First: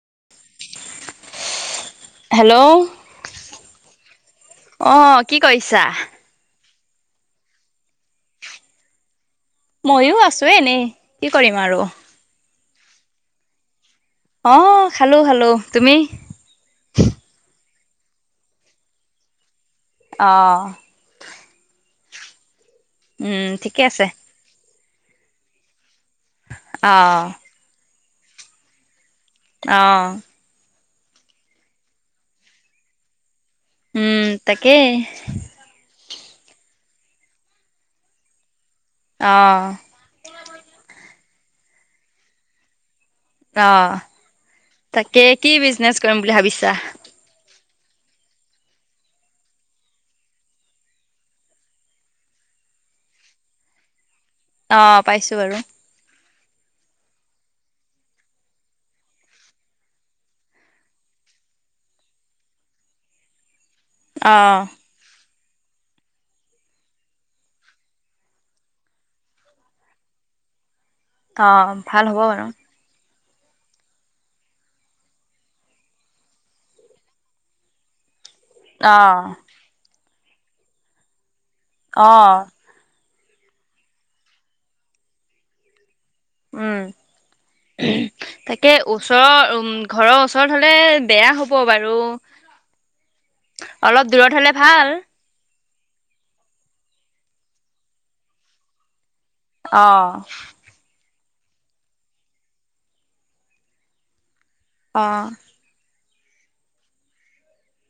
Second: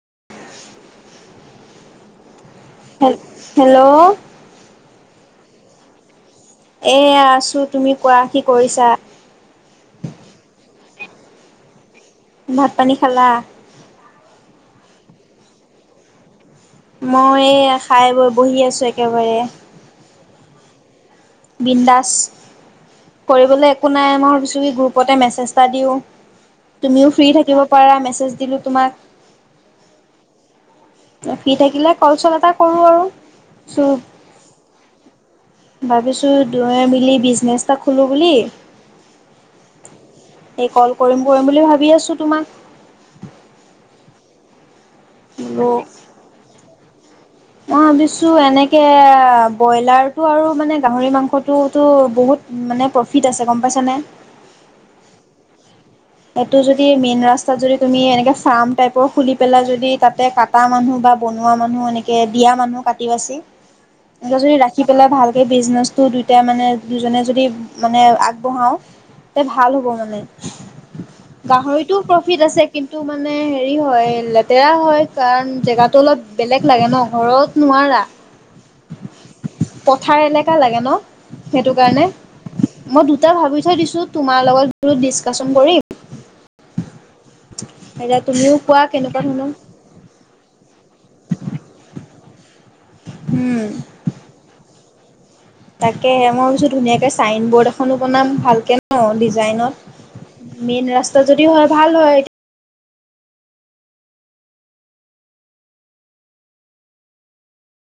[inaudible] Hello hello অহ। কি কৰিছা? এইয়া আছো। তুমি কোৱা কি কৰিছা? মইয়ো আছো এনেই কি কৰিম আৰু। ভাত-পানী খালা? অ, চালো চালো তুমি। মই খাই বৈ বহি আছো একেবাৰে। অঁ। বিন্দাছ উম কৰিবলৈ ঠিকে একো আছে নাই মোৰ গ্ৰোপতেম মেছেজ এটা দিওঁ। তুমিও, অ' ফ্ৰী থাকিব পাৰা মেছেজ দিলো তোমাক। অ'হ। ফ্ৰী থাকিলে কল চল এটা কৰো আৰু। ওঁ চ' তাকেই। দূয়ো মিলি বিজনেছ এটা খোলোঁ বুলি। অ' এই কল কৰিম কৰিম বুলি ভাবি আছো তোমাক। অ তাকে কি বোলো বিজনেছ কৰিম বুলি ভাবিছা। মই ভাবিছো এনেকে বইলাৰতটো আৰু মানে গাহৰি মাংসটোতো বহুত। মানে প্ৰফিট আছে গম পাইছানে? অ, পাইছো বাৰু। এইটো যদি মেইন ৰাস্তাত যদি তুমি এনেকে ফাৰ্ম টাইপৰ খুলি পেলাই যদি তাতে কটা মানুহ বা বনোৱা মানুহ এনেকে দিয়া মানুহ কাটি বাছি এনে যদি অ' ৰাখি পেলাই ভাল। সেই বিজনেছতো দুয়টাই মানে দুজনে যদি মানে আগবঢ়াওঁ। এ ভাল হ'ব মানে অ' গাহৰিতটো ভাল হ'ব বাৰু প্ৰফিিত আছে কিন্তু মানে হেৰি। হেৰি হয় লেতেৰা হয়, কাৰণ জেগাতো অলপ বেলেগ লাগে ন ঘৰত নোৱাৰা। অহ'। পথাৰ এনেকোৱা লাগে ন সেইটো কাৰণে, অ' মই। এয়া ভাবি থৈ দিছো তোমাৰ লগত বুলো ডীছকাছন কৰিম। উম আাইতা তুমিওঁ তাকে কোৱা কেনেকুৱা ওচৰৰ শুনো। উম ঘৰৰ ওচৰত বেয়া হ'ব বাৰু, উম অলপ দূৰত হলে ভাল। তাকেহে মই ধুনীয়াকে চাইন বৰ্ড এখনো বনাম ভালকে ন। লাইনত, অ' মেইন ৰাস্তা যদি হয় ভাল হয়। অ'।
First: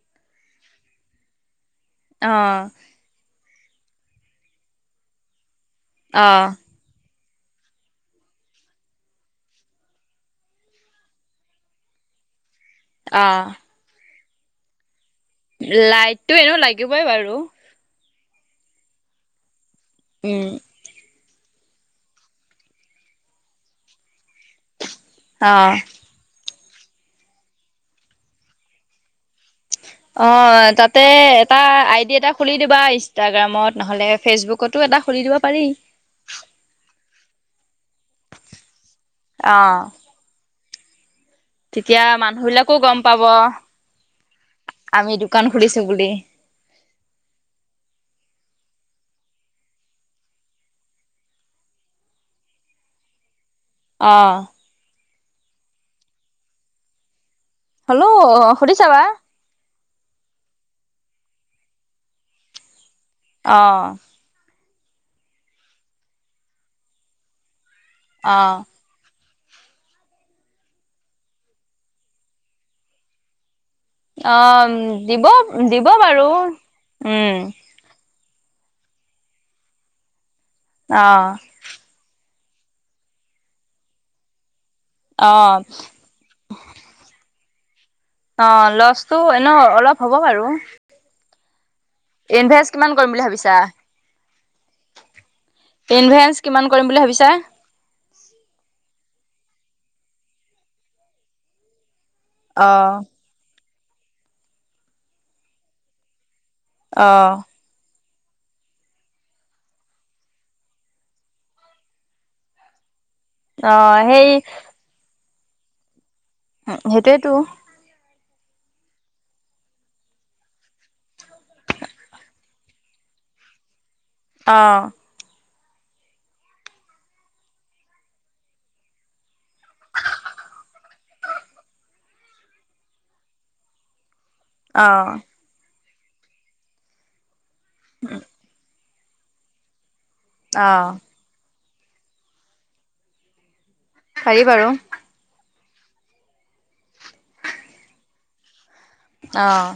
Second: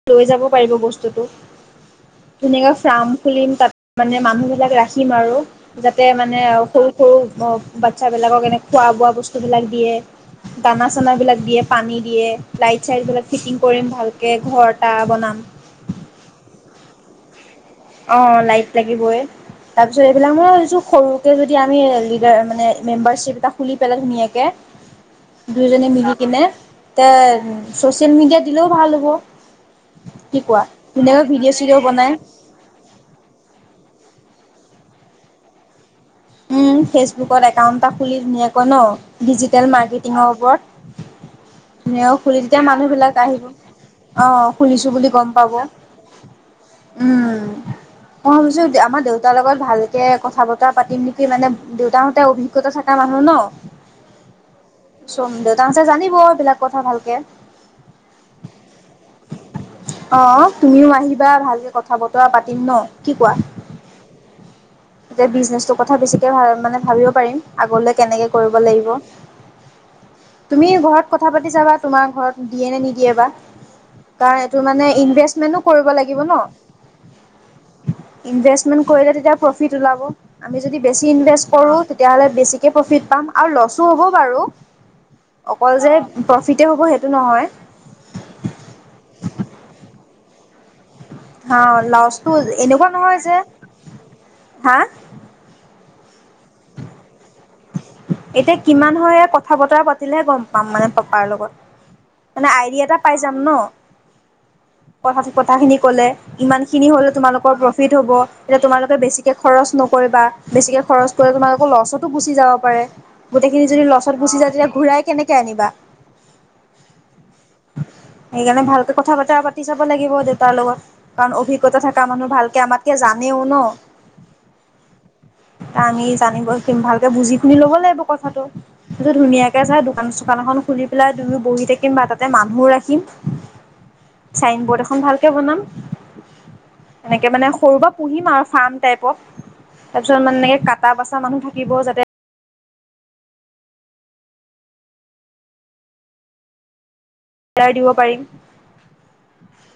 তুমি যাব পাৰিব বস্তুটো অ' ধূনীকে ফ্ৰাম খুলিম তাত মানে মানুহবিলাক ৰাখিম আৰু যাতে মানে অ', সৰু সৰু। অ', বাচ্ছাবিলাকক এনে খোৱা বোৱা বস্তুবিলাক দিয়ে, দানা চানাবিলাক দিয়ে, পানী দিয়ে। লাইট চাইটবিলাক ফিটিং কৰিম ভালকৈ ঘৰ এটা। বনাম লাইটতটো এনেওঁ লাগিবই বাৰু। অ 'লাইট লাগিবই তাৰপিছত, এইবিলাক মই উম, এইযোৰ সৰু। ত ই যদি আমি লিডাৰ মানে মেম্বাৰশ্বিপ এটা খুলি পেলাই ধুনীয়াকে। কবিয়ে অ', দুইজনীয়ে মিলি কিনে। তেওঁ চচিয়েল মিডিয়া দিলেও ভাল হ'ব। অ, কি কোৱা? ' তাতে ধুনীয়াকৈ এটা ভিডিঅ' চিডিঅ' আইডি বনাই এটা খুলি দিবা। ইষ্টাগ্ৰামত নহ'লে ফেচবুকতো এটা খুলি দিব পাৰি। ওহ, ফেচবুকত একাউণ্ট। এটা খুলি ধুনীয়াকৈ ন ডিজিটেল অ', মাৰ্কেটিঙৰ ওপৰত তেতিয়া নেওঁ খুলি তেতিয়া মানুহবিলাকো মানুহ গম বিলাক পাব আহিব। অ, খুনিছো বুলি আমি গম দোকান পাব ওহ, খুলিছোঁ বুলি। মই ভাবিছো। আমাৰ দেউতাৰ লগত ভালকে কথা বতৰা পাতিম নেকি মানে দেউতাহতে অভিজ্ঞতা থকা মানুহ ন। অহ'। চ' দেউতাহঁতে জানিৱ এইবিলাক কথা ভালকে হেল্ল'। শুনিচাবা। অহ' তুমিও আহিবা ভালকে কথা বতৰা পাতিম ন। কি কোৱা? অহ'। এতিয়া বিজনেচটোৰ কথা বেছিকে ভা মানে ভাবিব পাৰিম, আগলৈ কেনেকে কৰিব অ', লাগিব। তুমি ঘৰত কথা পাতিচাবা, তোমাৰ ঘৰত দিয়ে নে নিদিয়ে বা। কাৰ এইটো অ', মানে দিব, ইনভেষ্টমেন্টো দিব কৰিব লাগিব বাৰু। ন উম, ইনভেষ্টমেণ্ট কৰিলে তেতিয়া প্ৰফিট ওলাব, আমি যদি বেছি অ', ইনভেষ্ট কৰো তেতিয়াহলে বেছি কে প্ৰফিট পাম আৰু লছো হ'ব বাৰু। অ', অকল যে প্ৰফিতে হ'ব সেইটো নহয়। অ লছটো এনে অলপ হ'ব বাৰু। হা, লাজটো ইনভেষ্ট এনেকুৱা কিমান কৰিম নহয় বুলি যে ভাবিছা? হা ইনভেষ্ট কিমান কৰিম বুলি ভাবিছা? এতিয়া কিমান হয় কথা বতৰা পাতিলেহে গম পাম মানে পাপাৰ লগত। মানে আইডিয়া এটা অ', পাই যাম ন, কথা কথাখিনি কলে। ইমানখিনি হলে অ', তোমালোকৰ প্ৰফিট হ'ব। এতিয়া তোমালোকে বেছিকে খৰচ নকৰিবা বেছিকে খৰচ কৰি তোমালোকৰ লছতো গুচি যাব পাৰে। গোটেইখিনি যদি অ', লছত সেই গুচি যায় তেতিয়া ঘূৰাই কেনেকে আনিবা? উ সেইটোৱেটো। সেইকাৰণে ভালকে কথা বতৰা পাতি চাব লাগিব দেউতাৰ লগত, কাৰণ অভিজ্ঞতা থকা মানুহ ভালকে আমাতকে জানে। টো ন। অ, আমি জানিব ভালকে বুজি শুনি ল'ব লাগিব কথাটো কিন্তু ধুনীয়াকে চাই দোকান চোকান এখন খুলি পেলাই দুয়ো বহি থাকিম বা তাতে মানুহও ৰাখিম। চাইন বৰ্ড এখন অ', ভালকে বনাম এনেকে মানে সৰু বা পুহিম আৰু চাম। টাইপ অ তাৰপিছত মানে অ', কাটা বাচা মানুহ থাকিব যাতে পাৰি বাৰু। দাৰ দিব পাৰিম। অহ।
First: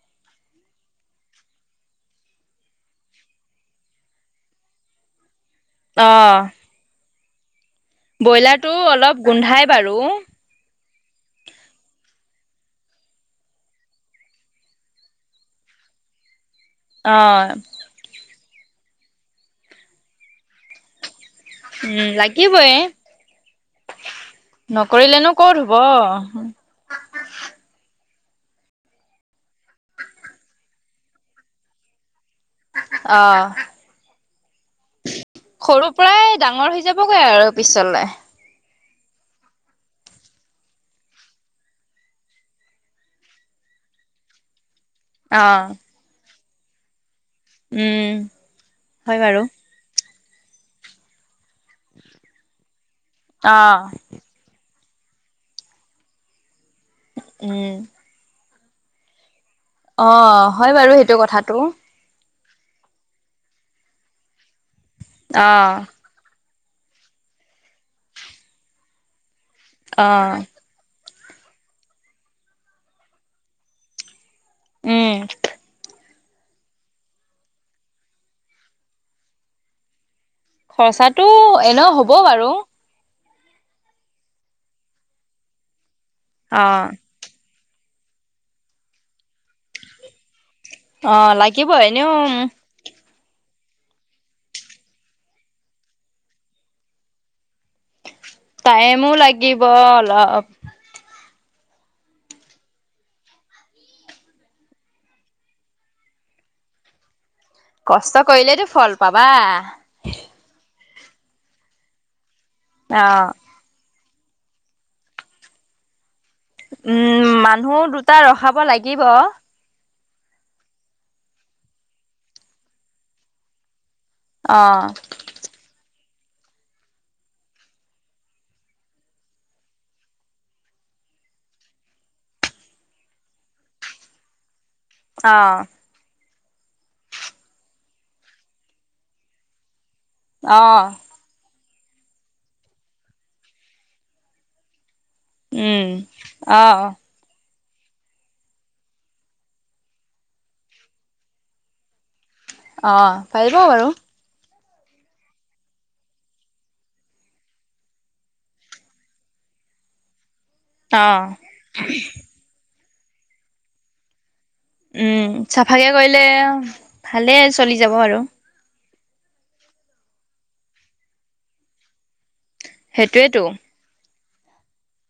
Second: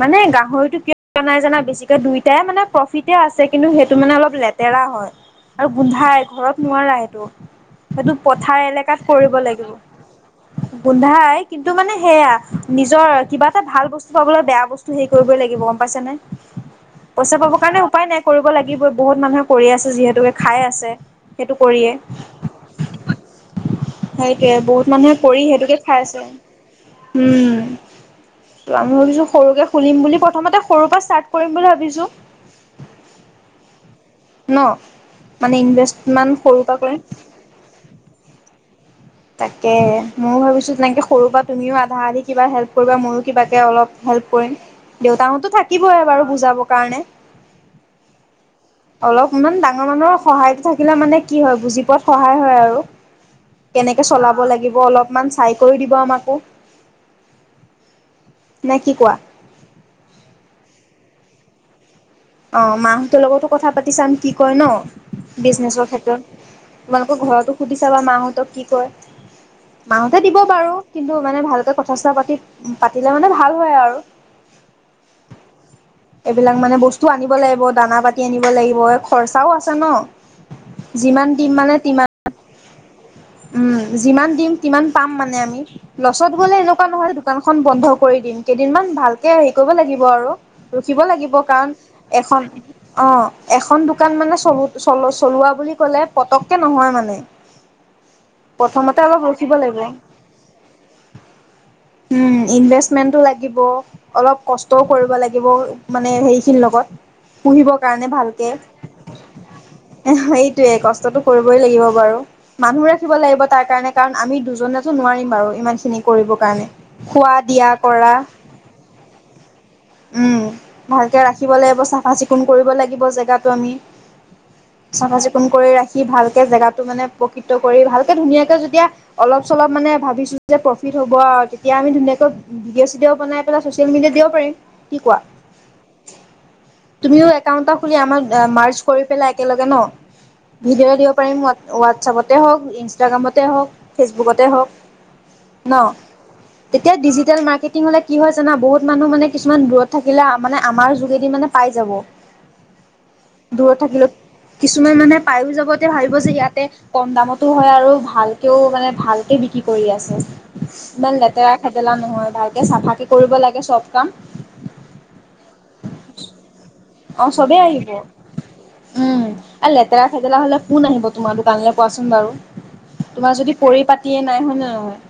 মানে গাহৰিতটো কিয়োৱা নাই জানা বেছিকে দুইটাই মানে প্ৰফিতে আছে কিন্তু সেইটো মানে অলপ লেতেৰা। হয় আৰু গোন্ধাই অ', ঘৰত নোৱাৰা সেইটো সেইটো পথাৰ ব্ৰইলাৰটো এলেকাত অলপ কৰিব গোন্ধাই লাগিব বাৰু। গোন্ধাই। কিন্তু মানে সেয়া নিজৰ কিবা এটা ভাল বস্তু পাবলৈ বেয়া বস্তু হেৰি কৰিবই লাগিব গম পাইছ নে? পইচা অ'। পাবৰ কাৰণে উপায় নাই কৰিব লাগিবই বহুত মানুহে কৰি আছে যিহেতুকে খাই আছে। সেইটো উম, লাগিব এ। সেইটো এ বহুত মানুহে কৰি হ'ব। সেইটোকে খাই আছে উম। ত' আমি ভাবিছো সৰুকে খুলিম বুলি প্ৰথমতে সৰু পৰা ষ্টাৰ্ট কৰিম বুলি ভাবিছো। অ'হ। ন' মানে পৰাই ইনভেষ্টমেণ্ট সৰুৰ ডাঙৰ পৰা হৈ কৰে। যাবগৈ আৰু পিছলে। তাকে ময়ো ভাবিছো তেনেকে সৰু পৰা তুমিও আধা আধি কিবা হেল্প কৰিবা ময়ো কিবাকে অলপ হেল্প কৰিম। দেউতাহঁতো অ', থাকিবে বাৰু বুজাবৰ কাৰণে। উম, হয় অলপ বাৰু ইমান ডাঙৰ মানুহৰ সহায়ত থাকিলে মানে কি হয় বুজি পোৱাত সহায় হয় আৰু অ', কেনেকে চলাব লাগিব। হব অলপমান চাই কৰি দিব আমাকো উম। নে কি কোৱা? অ, হয় বাৰু সেইটো কথাটো। অ' মাহঁতৰ লগতো কথা পাতি চাম। কি কয় ন অ', বিজনেচৰ ক্ষেত্ৰত তোমালোকৰ ঘৰতো সুধিছাবা মাহঁতক কি কয় মাহঁতে দিব অ', বাৰু কিন্তু মানে ভালকে কথা চথা পাতি পাতিলে মানে ভাল হয় আৰু উম। এইবিলাক মানে বস্তুও আনিব লাগিব দানা পাতি আনিব লাগিব খৰচাও আছে ন। খৰচাতটো যিমান দিম মানে এনে তিমান হব বাৰু উম, যিমান দিম িমান পাম মানে আমি লছত গ'লে এনেকুৱা অ নহয় দোকানখন বন্ধ কৰি দিম কেইদিনমান ভালকে হেৰি কৰিব লাগিব আৰু ৰখিব লাগিব কাৰণ এখন অ, এখন দোকান মানে চলল চলোৱা বুলি কলে পতককে নহয় মানে প্ৰথমতে টাইমো অলপ ৰখিব লাগিব। উম, অলপ ইনভেষ্টমেন্টো লাগিব অলপ কষ্টও কৰিব লাগিব লগিবও মানে হেৰিখিনিৰ লগত পুহিবৰ কাৰণে কষ্ট ভালকে কৰিলেতো ফল পাবা। সেইটোয়ে কষ্ট কষ্টটো কৰিবই লাগিব বাৰু মানুহ ৰাখিব লাগিব তাৰ কাৰণে কাৰণ আমি দুজনে টো নোৱাৰিম বাৰু ইমানখিনি কৰিব কাৰণে উম খোৱা দিয়া মানুহ কৰা দুটা ৰখাব লাগিব। উম, ভালকে ৰাখিব লাগিব চাফা চিকুণ কৰিব লাগিব জেগাটো আমি অ চাফা চিকুণ কৰি ৰাখি ভালকে জেগাটো মানে প্ৰকৃত কৰি ভালকে ধুনীয়াকে যেতিয়া অলপ চলপ মানে ভাবিছো যে প্ৰফিট প্ৰফিট হ'ব আৰু তেতিয়া আমি ধুনীয়াকৈ ভিডিঅ চিডি বনাই পেলাই চচিয়েল মিডিয়াত দিব পাৰিম। কি কোৱা? অ' তুমিও একাউণ্টটা খুলি আমাৰ মাৰ্চ কৰি পেলাই একেলগে ন' ভিডিঅ' দিব পাৰিম হোৱাট হোৱাটছআপতে হওক ইনষ্টাগ্ৰামতে হওক ফেচবুকতে হওক ন, উম অ তেতিয়া ডিজিটেল মাৰ্কেট হলে কি হয় জানা বহুত মানুহ মানে কিছুমান দূৰত থাকিলে মানে আমাৰ যোগেদি মানে পাই যাব। অ, পাৰিব দূৰত বাৰু থাকিলেও কিছুমান মানুহে পায়ো যাব তে ভাবিব যে ইয়াতে কম দামতো হয় আৰু ভালকেও মানে ভালকে বিক্ৰি কৰি আছে? অ। ইমান লেতেৰা খেদেলা নহয় ভালকে চাফাকে কৰিব লাগে চব কাম। উম, চাফাকে কৰিলে অ ভালে চবেই চলি আহিব যাব আৰু। উম, আৰু লেতেৰা খেতেৰা হলে কোন আহিব তোমাৰ দোকানলে কোৱাচোন বাৰু। তোমাৰ সেইটোয়েতো যদি পৰিপাতিয়ে নাই হয়নে নহয়?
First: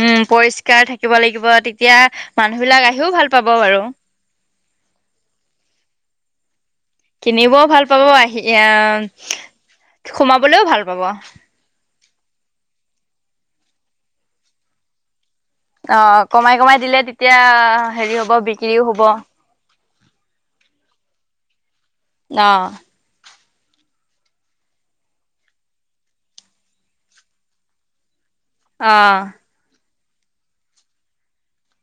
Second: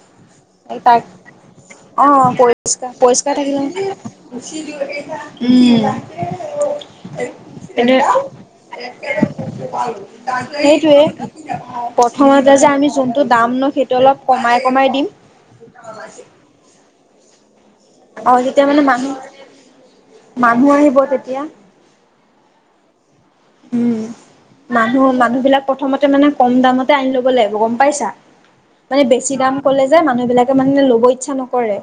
উম, পৰিস্কাৰ তাক থাকিব লাগিব তেতিয়া অ', পৰিষ্কাৰ মানুহ বিলাক আহিও পৰিষ্কাৰ ভাল পাব। উম। [unintelligible] বাৰু কিনিবও ভাল পাব আহি আহ সোমাবলৈও ভাল সেইটোৱে পাব। প্ৰথমতে যে আমি যোনটো দাম ন সেইটো অলপ কমাই কমাই দিম। অ কমাই কমাই দিলে তেতিয়া হেৰি অ হ'ব তেতিয়া মানে বিক্ৰীও হ'ব। মানুহ মানুহ আহিব তেতিয়া। অ'। উম। মানুহ মানুহ বিলাক প্ৰথমতে মানে কম দামতে আনি ল'ব লাগিব গম পাইছা। অ মানে বেছি দাম কলে যে মানুহ বিলাকে মানে ল'ব ইচ্ছা নকৰে।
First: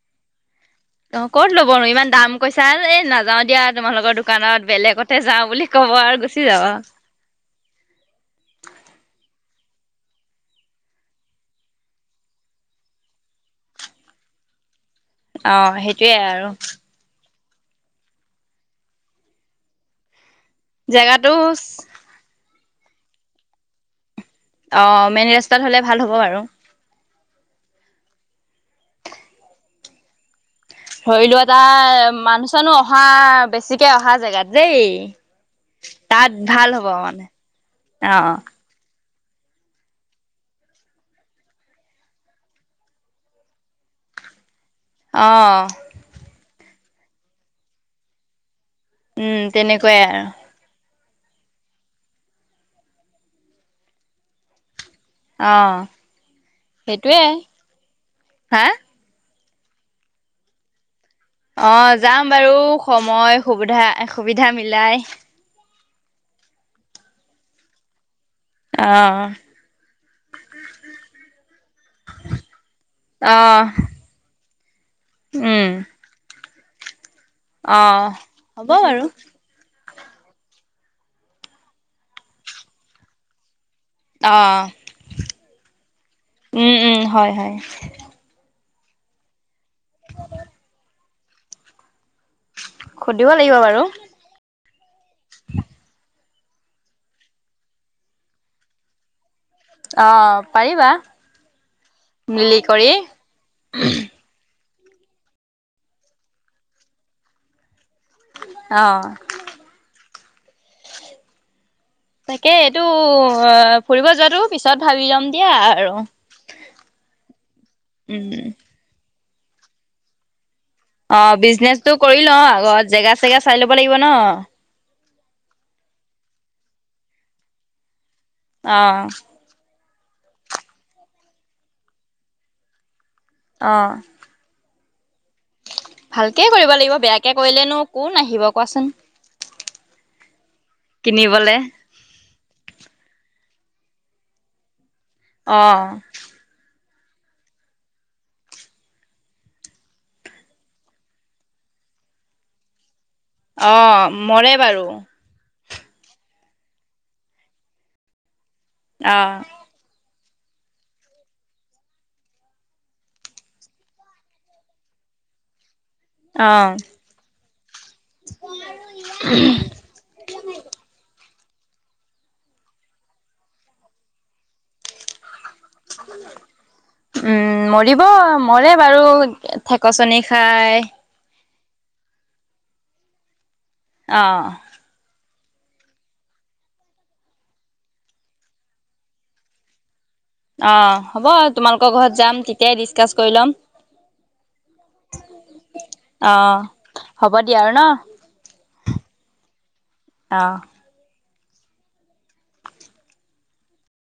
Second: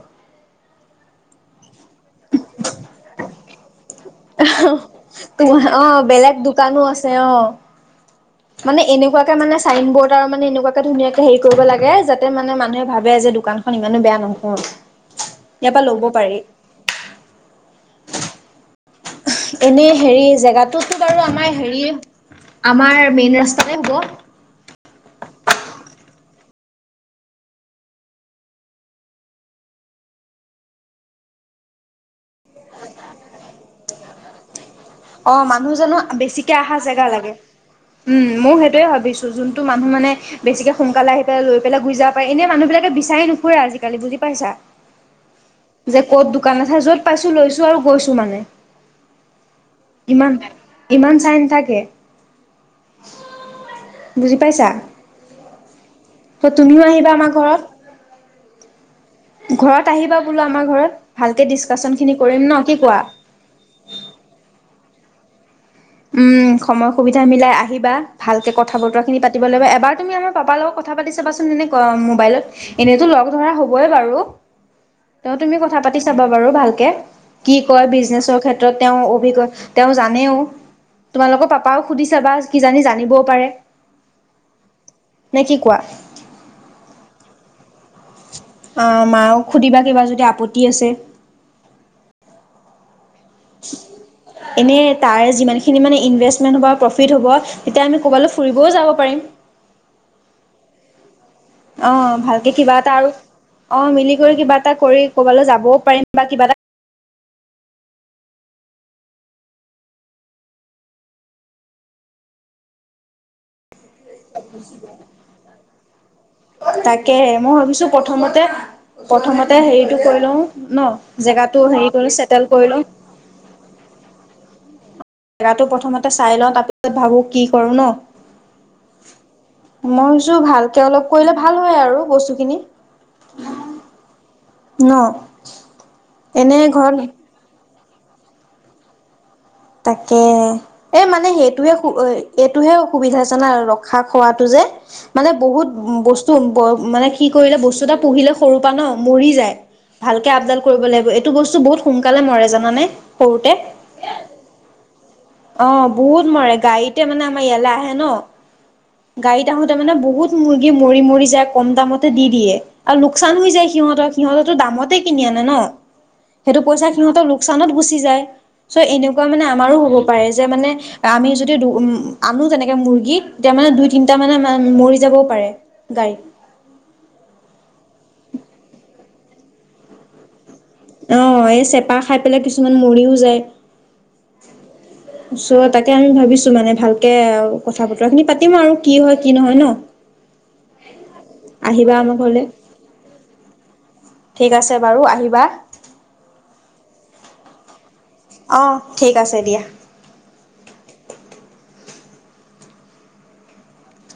অ ক'ত ল'বনো ইমান দাম কৈছা এই নাযাও দিয়া তোমালোকৰ দোকানত বেলেগতে যাওঁ তোমাৰ বুলি ক'ব অ' আৰু বেলেগ গুচি যাব। দোকানো আছে অ' মানে এনেকুৱাকে মানে চাইন বৰ্ড আৰু মানে এনেকুৱাকে ধুনীয়াকে হেৰি কৰিব লাগে যাতে মানে মানুহে ভাবে যে দোকানখন ইমানো বেয়া নহয়। অ, ইয়াৰ পৰা ল'ব সেইটোয়ে পাৰি আৰু। এনেই হেৰি জেগাটোতো বাৰু জেগাটো আমাৰ হেৰি আমাৰ মেইন ৰাস্তাতে হ'ব? অ, মেইন ৰাস্তাত হ'লে ভাল হ'ব বাৰু। ধৰি লোৱা তাৰ মানুহ চানোহ অহা বেছিকে অহা জেগাত। দেই। অ, মানুহ চানোহ তাত বেছিকে ভাল আহা হ'ব জেগা মানে লাগে অ উম, মওঁ সেইটোয়ে ভাবিছো। যোনটো মানুহ মানে বেছিকে সোনকাল আহি পেলাই লৈ পেলাই গুচি যাব পাৰে এনে মানুহ বিলাকে বিচাৰি নুফুৰে আজিকালি বুজি পাইছা? অ', যে ক'ত দোকান এঠাই য'ত পাইছো লৈছো আৰু গৈছো মানে। উম, তেনেকুৱাই আৰু। ইমান ইমান চাই নাথাকে বুজি পাইছা? অ', অ', তুমিও আহিবা সেইটোৱে আমাৰ হা ঘৰত ঘৰত আহিবা বোলো আমাৰ ঘৰত ভালকে অ, ডিচকাচন ' খিনি যাম কৰিম বাৰু ন কি কোৱা? সময় সুবিধা, সুবিধা মিলাই উম, সময় সুবিধা মিলাই আহিবা ভালকৈ কথা বতৰাখিনি অ' পাতিব লাগিব এবাৰ তুমি আমাৰ পাপাৰ লগত কথা পাতি চাবাচোন মানে মোবাইলত এনেইতো লগ ধৰা হবই বাৰু তেওঁ তুমি উম, কথা পাতি চাবা বাৰু ভালকে কি কয় অ' বিজনেছৰ হ'ব ক্ষেত্ৰত তেওঁ বাৰু অভিজ্ঞ তেওঁ জানেও তোমালোকৰ পাপাও সুধিছ বা কিজানি জানিবও পাৰে অ', নে কি কোৱা উম, উম, হয়, হয় অ', মাকো সুধিবা কিবা যদি আপত্তি আছে সুধিব লাগিব বাৰু এনেই তাৰে যিমানখিনি মানে ইনভেষ্ট প্ৰফিট হ'ব তেতিয়া আমি ফুৰিবও যাব পাৰিম অ', পাৰিবা অ, ' ভালকে মিলি কিবা কৰি এটা আৰু অ', মিলি কৰি কিবা এটা কৰি ক'বালৈ যাবও পাৰিম বা কিবা এটা আহ, তাকে এইটো ফুৰিব যোৱাতটো পিছত ভাবি লম দিয়া আৰু তাকেহে মই ভাবিছো প্ৰথমতে, উম, প্ৰথমতে হেৰিতটো কৈ লওঁ ন অ, ' জেগাটো হেৰি বিজনেচটো কৰি ল চেটেল লওঁ আগত জেগা চেগা চাই ল'ব লাগিব ন। জেগটো প্ৰথমতে চাই লওঁ তাৰপিছত ভাবো কি কৰো ন অ', মই ভবিছো ভালকে অলপ কৰিলে ভাল হয় আৰু বস্তুখিনি অ', ন ভালকে এনে কৰিব লাগিব, ঘৰত বেয়াকে কৰিলেনো কোন আহিব, কোৱাচোন তাকে, এ মানে কিনিবলে সেইটোহে সু এইটোহে অসুবিধা‌ জানা আৰু ৰখা খোৱাতটো যে, মানে বহুত অ' বস্তু মানে কি কৰিলে, বস্তু এটা পুহিলে সৰু পৰা ন মৰি যায় ভালকে আপডাল কৰিব লাগিব, এইটো বস্তু বহুত সোনকালে মৰে জানানে সৰুতে অহ', মৰে বাৰু অহ', বহুত মৰে, গাড়ীতে মানে আমাৰ ইয়ালৈ আহে ন, অ গাড়ীত আহোতে মানে বহুত মুৰ্গী মৰি মৰি যায়, কম দামতে দি দিয়ে আৰু লোকচান হৈ যায় সিহঁতক সিহঁতেটো দামতে কিনি আনে আনে ন, অ সেইটো পইচা সিহঁতৰ লোকচানত গুচি যায় চ' এনেকুৱা মানে আমাৰো হ'ব পাৰে যে মানে, আমি যদি [unintelligible] আনো তেনেকে মুৰ্গীত, তেতিয়া মানে দুই তিনিটা মানে মৰি যাবও পাৰে গাড়ীত [unintelligible] উম', মৰি মৰে বাৰু ঠেকচনি খাই অহ', এই চেপা খাই পেলাই কিছুমান মৰিও যায় অহ', চ' তাকে আমি ভাবিছো মানে ভালকে, কথা বতৰা খিনি পাতিম আৰু কি হয় কি নহয় ন অহ', হ'ব তোমালোকৰ আহিবা আমাৰ ঘৰত যাম ঘৰলে তেতিয়াই ডিচকাচ্ কৰি ল'ম ঠিক আছে বাৰু আহিবা অ হ'ব দিয়া আৰু ন অ', ঠিক আছে দিয়া অ